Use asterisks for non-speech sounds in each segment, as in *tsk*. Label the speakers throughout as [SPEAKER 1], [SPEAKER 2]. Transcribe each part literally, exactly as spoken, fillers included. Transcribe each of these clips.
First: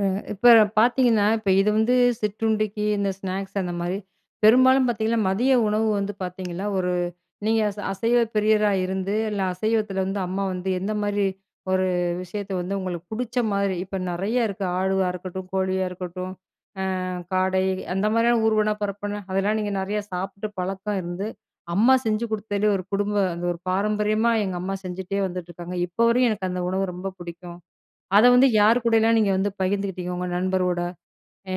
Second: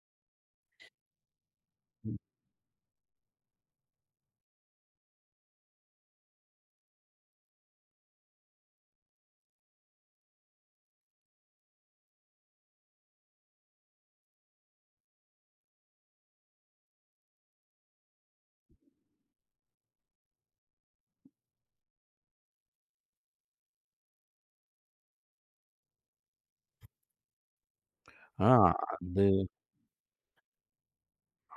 [SPEAKER 1] அ இப்ப பார்த்தீங்கன்னா, இப்ப இது வந்து
[SPEAKER 2] ம்.
[SPEAKER 1] சிற்றுண்டிக்கு இந்த ஸ்நாக்ஸ் அந்த மாரி. பெரும்பாலும் பார்த்தீங்கன்னா, மதிய உணவு வந்து பார்த்தீங்களா, ஒரு நீங்க ச அசைவ பிரியரா இருந்து, இல்ல அசைவத்தில வந்து அம்மா வந்து எந்த மாரி ஒரு விஷயத்த வந்து உங்களுக்கு புடிச்ச மாரி, இப்ப நெறையா இருக்கு. ஆடுவா இருக்கட்டும், கோழியா இருக்கட்டும், அ காடை அந்த மாரியான ஊர்வன, பறப்பன அதெல்லாம் நீங்க நெறைய சாப்பிட்டு பழக்கம் இருந்து, அம்மா செஞ்சு குடுத்தது ஒரு குடும்ப அந்த ஒரு பாரம்பரியமா எங்க அம்மா செஞ்சுட்டே வந்துட்ருக்காங்க. இப்ப வரையும் எனக்கு அந்த உணவு ரொம்ப புடிக்கும். அத வந்து
[SPEAKER 2] அ
[SPEAKER 1] யார் கூடயல்லாம்
[SPEAKER 2] அது
[SPEAKER 1] நீங்க வந்து பகிர்ந்துக்கிட்டீங்க? உங்க நண்பரோட,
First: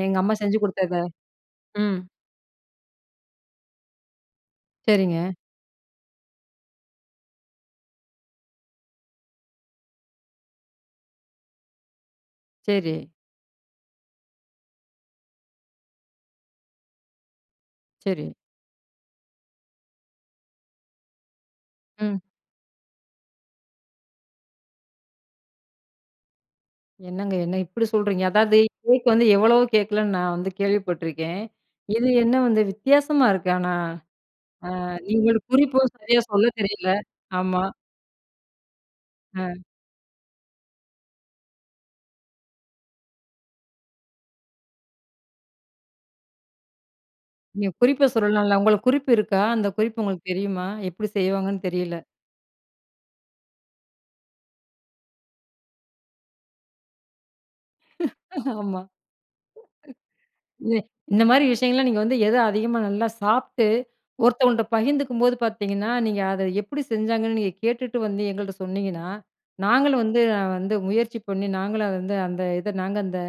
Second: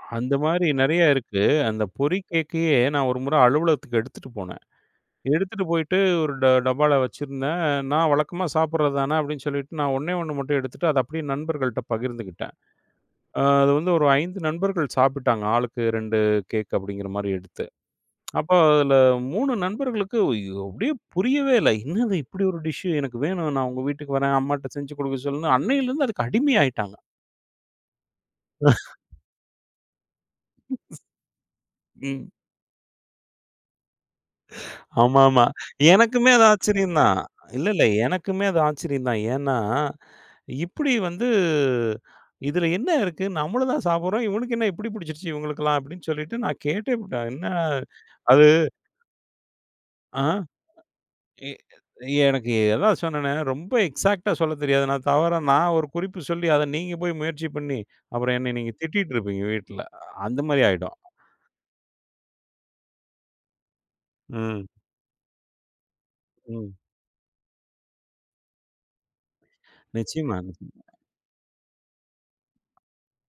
[SPEAKER 1] எங்க அம்மா
[SPEAKER 2] அந்த
[SPEAKER 1] செஞ்சு
[SPEAKER 2] மாரி
[SPEAKER 1] குடுத்தத.
[SPEAKER 2] நெறைய இருக்கு. அந்த
[SPEAKER 1] ம்.
[SPEAKER 2] பொறி கேக்கையே, நான் ஒரு முறை அலுவலகத்துக்கு எடுத்துட்டு போனேன்.
[SPEAKER 1] சரிங்க.
[SPEAKER 2] எடுத்துட்டு போயிட்டு, ஒரு ட டப்பால வச்சுருந்தேன். "நா வழக்கமா சாப்புடுறது தான." அப்படீன்னு சொல்லிட்டு, நான் ஒண்ணே ஒண்ண மட்டும் எடுத்துட்டு, அத அப்டியே நண்பர்கள்ட்ட பகிர்ந்துக்கிட்டேன்.
[SPEAKER 1] சரி.
[SPEAKER 2] அது வந்து ஒரு ஐந்து நண்பர்கள் சாப்பிட்டாங்க. "ஆளுக்கு ரெண்டு கேக்" அப்படீங்கிற மாரி எடுத்து.
[SPEAKER 1] சரி.
[SPEAKER 2] *tsk* அப்ப அதில மூணு நண்பர்களுக்கு, ஐயோ! அப்டியே புரியவே இல்ல. என்னது
[SPEAKER 1] ம்.
[SPEAKER 2] இப்டி ஒரு டிஷ்ஷு? எனக்கு வேணும். நான் உங்க வீட்டுக்கு வரேன். அம்மாட்ட செஞ்சு குடுக்க சொல்லுன்னு, அன்னையிலேருந்து அதுக்கு அடிமை ஆயிட்டாங்க.
[SPEAKER 1] என்னங்க? என்ன இப்டி சொல்றீங்க? அதாவது, கேக்
[SPEAKER 2] *chuckles*
[SPEAKER 1] வந்து எவ்வளவோ கேக்கல்லாம் நா வந்து கேள்விப்பட்டுருக்கேன்.
[SPEAKER 2] *chuckles*
[SPEAKER 1] இது
[SPEAKER 2] இ
[SPEAKER 1] என்ன வந்து வித்தியாசமா இருக்கு ஆனா? அ நீங்க ஒரு
[SPEAKER 2] ஆமாமா.
[SPEAKER 1] குறிப்பும் சரியா
[SPEAKER 2] எனக்குமே அது
[SPEAKER 1] சொல்ல தெரியல.
[SPEAKER 2] ஆச்சரியம் தான்.
[SPEAKER 1] ஆமா.
[SPEAKER 2] இல்ல, இல்ல எனக்குமே அது ஆச்சரியம் தான். ஏன்னா,
[SPEAKER 1] அ.
[SPEAKER 2] "இப்டி வந்து இதில என்ன இருக்கு? நம்மளும் தான் சாப்பிடுறோம். இவனுக்கு என்ன இப்டி புடிச்சுருச்சு இவங்களுக்கெல்லாம்." அப்படீன்னு சொல்லிட்டு நான் கேட்டே புட்டேன். அது என்ன,
[SPEAKER 1] நீங்க குறிப்ப
[SPEAKER 2] அது
[SPEAKER 1] சொல்லலாம்ல்ல. உங்களுக்கு குறிப்பு இருக்கா? அந்த குறிப்பு
[SPEAKER 2] ஆ.
[SPEAKER 1] உங்களுக்கு தெரியுமா? எப்டி
[SPEAKER 2] எ
[SPEAKER 1] செய்வாங்கன்னு தெரியல.
[SPEAKER 2] எனக்கு அதான் சொன்னனே, ரொம்ப எக்ஸாக்ட்டா சொல்ல தெரியாது. நான் தவறா நான் ஒரு குறிப்பு சொல்லி, அத நீங்க போய் முயற்சி பண்ணி, அப்பறம் என்னை
[SPEAKER 1] *laughs*
[SPEAKER 2] நீங்க
[SPEAKER 1] ஆமா.
[SPEAKER 2] திட்டிட்டுருப்பீங்க வீட்ல. அந்த மாரி
[SPEAKER 1] இது,
[SPEAKER 2] ஆயிடும்.
[SPEAKER 1] இந்த மாரி விஷயங்கள்லாம், நீங்க வந்து எத அதிகமா நல்லா சாப்பிட்டு,
[SPEAKER 2] ம்.
[SPEAKER 1] ஒருத்தவங்கள்ட்ட பகிர்ந்துக்கும்போது பார்த்தீங்கன்னா, நீங்க அத
[SPEAKER 2] ம்.
[SPEAKER 1] எப்டி செஞ்சாங்கன்னு நீங்க கேட்டுட்டு வந்து, எங்கள்ட்ட சொன்னீங்கன்னா, நாங்களும் வந்து
[SPEAKER 2] நிச்சியமா,
[SPEAKER 1] வந்து
[SPEAKER 2] நிச்சியமா.
[SPEAKER 1] முயற்சி பண்ணி நாங்களும் அத வந்து, அந்த இதை நாங்க அந்த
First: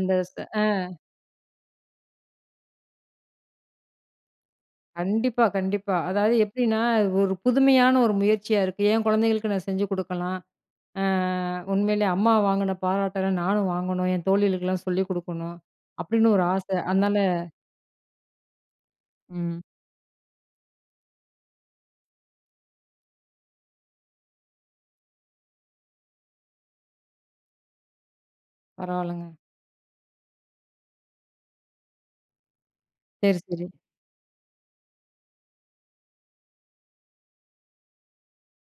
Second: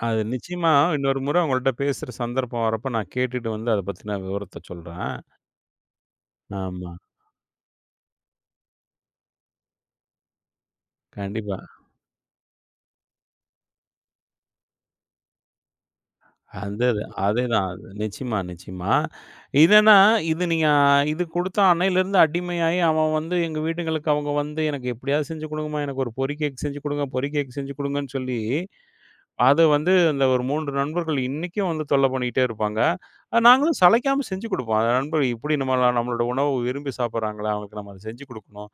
[SPEAKER 1] அந்த
[SPEAKER 2] அது
[SPEAKER 1] ஸ் அ.
[SPEAKER 2] நிச்சியமா இன்னொரு முறை உங்கள்ட்ட பேசுற சந்தர்ப்பம் வரப்ப, நான் கேட்டுட்டு வந்து அத பத்தின விவரத்த சொல்றேன்.
[SPEAKER 1] கண்டிப்பா, கண்டிப்பா. அதாவது எப்டின்னா,
[SPEAKER 2] ஆமா.
[SPEAKER 1] ஒரு புதுமையான ஒரு முயற்சியா இருக்கு. "என் குழந்தைகளுக்கு நான் செஞ்சு குடுக்கலாம். அ
[SPEAKER 2] கண்டிப்பா.
[SPEAKER 1] உண்மையிலே அம்மா வாங்குன பாராட்டல்லாம் நானும் வாங்கணும். என் தோழிகளுக்கெல்லாம் சொல்லி குடுக்கணும்." அப்டீன்னு ஒரு ஆசை.
[SPEAKER 2] அந்தது
[SPEAKER 1] அதனால,
[SPEAKER 2] அதேதான். நிச்சியமா, நிச்சியமா.
[SPEAKER 1] ம்.
[SPEAKER 2] இதன்னா இது நீங்க இது குடுத்த அன்னையிலேருந்து அடிமையாயி, அவன் வந்து எங்க வீட்டுங்களுக்கு அவங்க வந்து, எனக்கு எப்டியாவது செஞ்சு குடுங்கம்மா. எனக்கு ஒரு பொறி கேக் செஞ்சு குடுங்க, பொறி கேக் செஞ்சு குடுங்கன்னு சொல்லி,
[SPEAKER 1] பரவால்லங்க.
[SPEAKER 2] அத வந்து இந்த ஒரு மூன்று நண்பர்கள் இன்னைக்கும் வந்து தொல்ல பண்ணிட்டே இருப்பாங்க. அ
[SPEAKER 1] சரி, சரி.
[SPEAKER 2] நாங்களும் சளைக்காம செஞ்சு குடுப்போம். "அந்த நண்பர்களுக்கு இப்டி நம்பலான நம்மளோட உணவு விரும்பி சாப்பிடுறாங்களே! அவங்களுக்கு நம்ம அத செஞ்சு குடுக்கணும்."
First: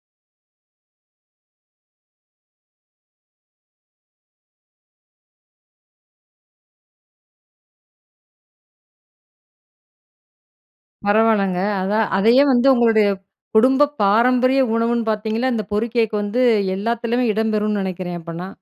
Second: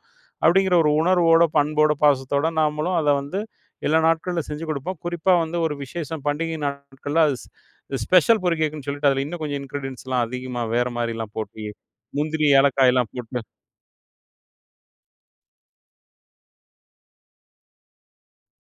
[SPEAKER 2] அப்படீங்கிற ஒரு உணர்வோட, பண்போட, பாசத்தோட நாமளும் அத வந்து எல்லா நாட்கள்ல செஞ்சு குடுப்போம். குறிப்பா வந்து ஒரு விசேஷம் பண்டிகை நாட்கள்ல, அது ஸ் ஸ்பெஷல் பொரி கேக்குன்னு சொல்லிட்டு அதில இன்னும் கொஞ்சம் இன்கிரீடியன்ட்ஸ்லாம் அதிகமா வேற மாரிலாம்
[SPEAKER 1] பரவால்லங்க.
[SPEAKER 2] போட்டு
[SPEAKER 1] அதான், அதையே
[SPEAKER 2] முந்திரி,
[SPEAKER 1] வந்து உங்களுடைய
[SPEAKER 2] ஏலக்காய்லாம் போட்டு.
[SPEAKER 1] குடும்ப பாரம்பரிய உணவுன்னு பார்த்தீங்கன்னா, இந்த பொரிக் கேக்கு வந்து எல்லாத்துலயுமே இடம் பெறும்ன்னு நெனைக்கிறேன், அப்பன்னா.